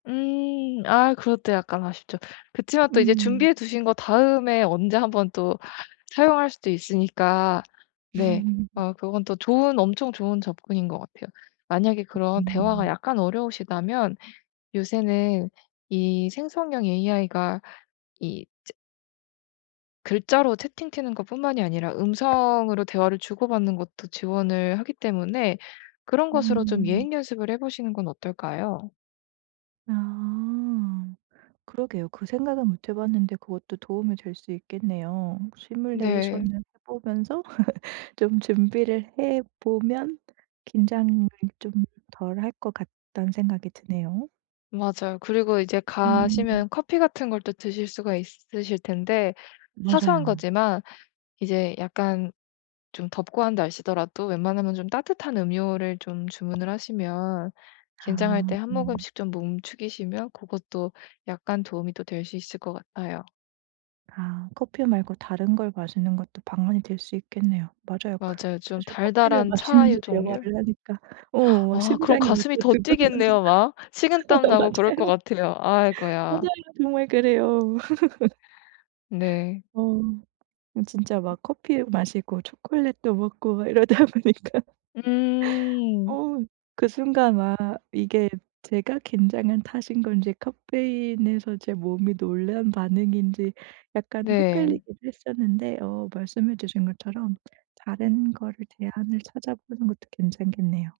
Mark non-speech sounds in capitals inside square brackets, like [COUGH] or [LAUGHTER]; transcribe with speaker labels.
Speaker 1: 음 아 그것도 약간 아쉽죠. 그치만 또 이제
Speaker 2: 음.
Speaker 1: 준비해 두신 거 다음에 언제 한번 또 사용할 수도 있으니까 네 어 그건 또 좋은 엄청 좋은 접근인 것 같아요. 만약에 그런 대화가
Speaker 2: 음.
Speaker 1: 약간 어려우시다면 요새는 이 생성형 에이아이가 이 즈 글자로 채팅치는 것뿐만이 아니라 음성으로 대화를 주고받는 것도 지원을 하기 때문에 그런 것으로 좀
Speaker 2: 음.
Speaker 1: 예행연습을 해 보시는 건 어떨까요?
Speaker 2: 아. 그러게요. 그 생각은 못 해 봤는데 그것도 도움이 될 수 있겠네요.
Speaker 1: 네.
Speaker 2: 시뮬레이션을 해 보면서 [LAUGHS] 좀 준비를 해 보면 '긴장을 좀 덜 할 것 같다.'는 생각이 드네요.
Speaker 1: 맞아요. 그리고 이제
Speaker 2: 음.
Speaker 1: 가시면 커피 같은 걸 또 드실 수가 있으실 텐데 사소한
Speaker 2: 맞아요.
Speaker 1: 거지만 이제 약간 좀 덥고 한 날씨더라도 웬만하면 좀 따뜻한 음료를 좀 주문을 하시면 긴장할
Speaker 2: 아.
Speaker 1: 때 1 모금씩 좀 목 축이시면 고것도 약간 도움이 또 될 수 있을 것 같아요.
Speaker 2: 아 커피 말고 다른 걸 마시는 것도 방안이 될 수 있겠네요. 맞아요. 그
Speaker 1: 맞아요. 좀
Speaker 2: 사실 커피를
Speaker 1: 달달한
Speaker 2: 마시면서
Speaker 1: 차의 종류.
Speaker 2: 대화를 하니까 어
Speaker 1: [GASPS]
Speaker 2: 막
Speaker 1: 아 그럼
Speaker 2: 심장이 막
Speaker 1: 가슴이
Speaker 2: 더
Speaker 1: 더
Speaker 2: 두근거리고
Speaker 1: 뛰겠네요 막.
Speaker 2: 어
Speaker 1: 식은땀 나고 그럴 것
Speaker 2: 맞아요.
Speaker 1: 같아요.
Speaker 2: 맞아요.
Speaker 1: 아이고야.
Speaker 2: 정말 그래요. [LAUGHS]
Speaker 1: 네.
Speaker 2: 어. 음 진짜
Speaker 1: 음.
Speaker 2: 막 커피 마시고 초콜릿도 먹고 막 이러다 보니까
Speaker 1: 음.
Speaker 2: 어 그 순간 아 이게 제가 긴장한 탓인 건지 카페인에서 제 몸이 놀란 반응인지 약간
Speaker 1: 네.
Speaker 2: 헷갈리기도 했었는데 어 말씀해 주신 것처럼 다른 거를 제안을 찾아보는 것도 괜찮겠네요.